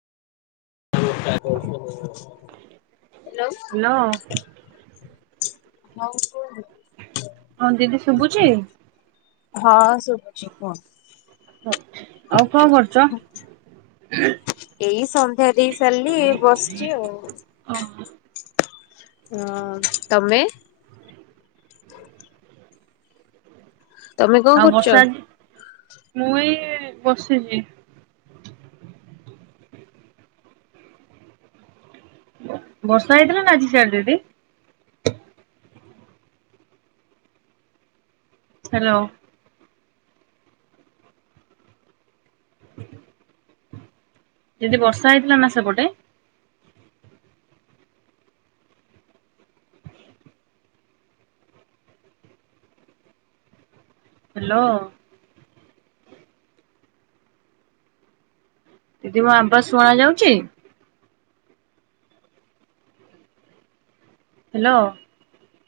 [unintelligible] Hello [unintelligible] ହଁ ଦିଦି ଶୁଭୁଛି? ହଁ ଶୁଭୁଛି କଣ? ଆଉ କଣ କରୁଛ? ଏଇ ସନ୍ଧ୍ୟା ଦେଇ ସାରିଲି ବସିଛି ଆଉ। ହଁ ତମେ? ତମେ କଣ ଆଉ କରୁଛ? ବର୍ଷା ଆଜି ମୁଁ ଏ ବସିଛି। ବର୍ଷା ହେଇଥିଲା ନା ଆଜି ସାର୍ ଦିଦି? ହ୍ୟାଲୋ [inaudible] ଦିଦି ବର୍ଷା ହେଇଥିଲା ନା ସେପଟେ? ହ୍ୟାଲୋ ଦିଦି ମୁଁ ଆମ୍ବା ଶୁଣା ଯାଉଛି। ହ୍ୟାଲୋ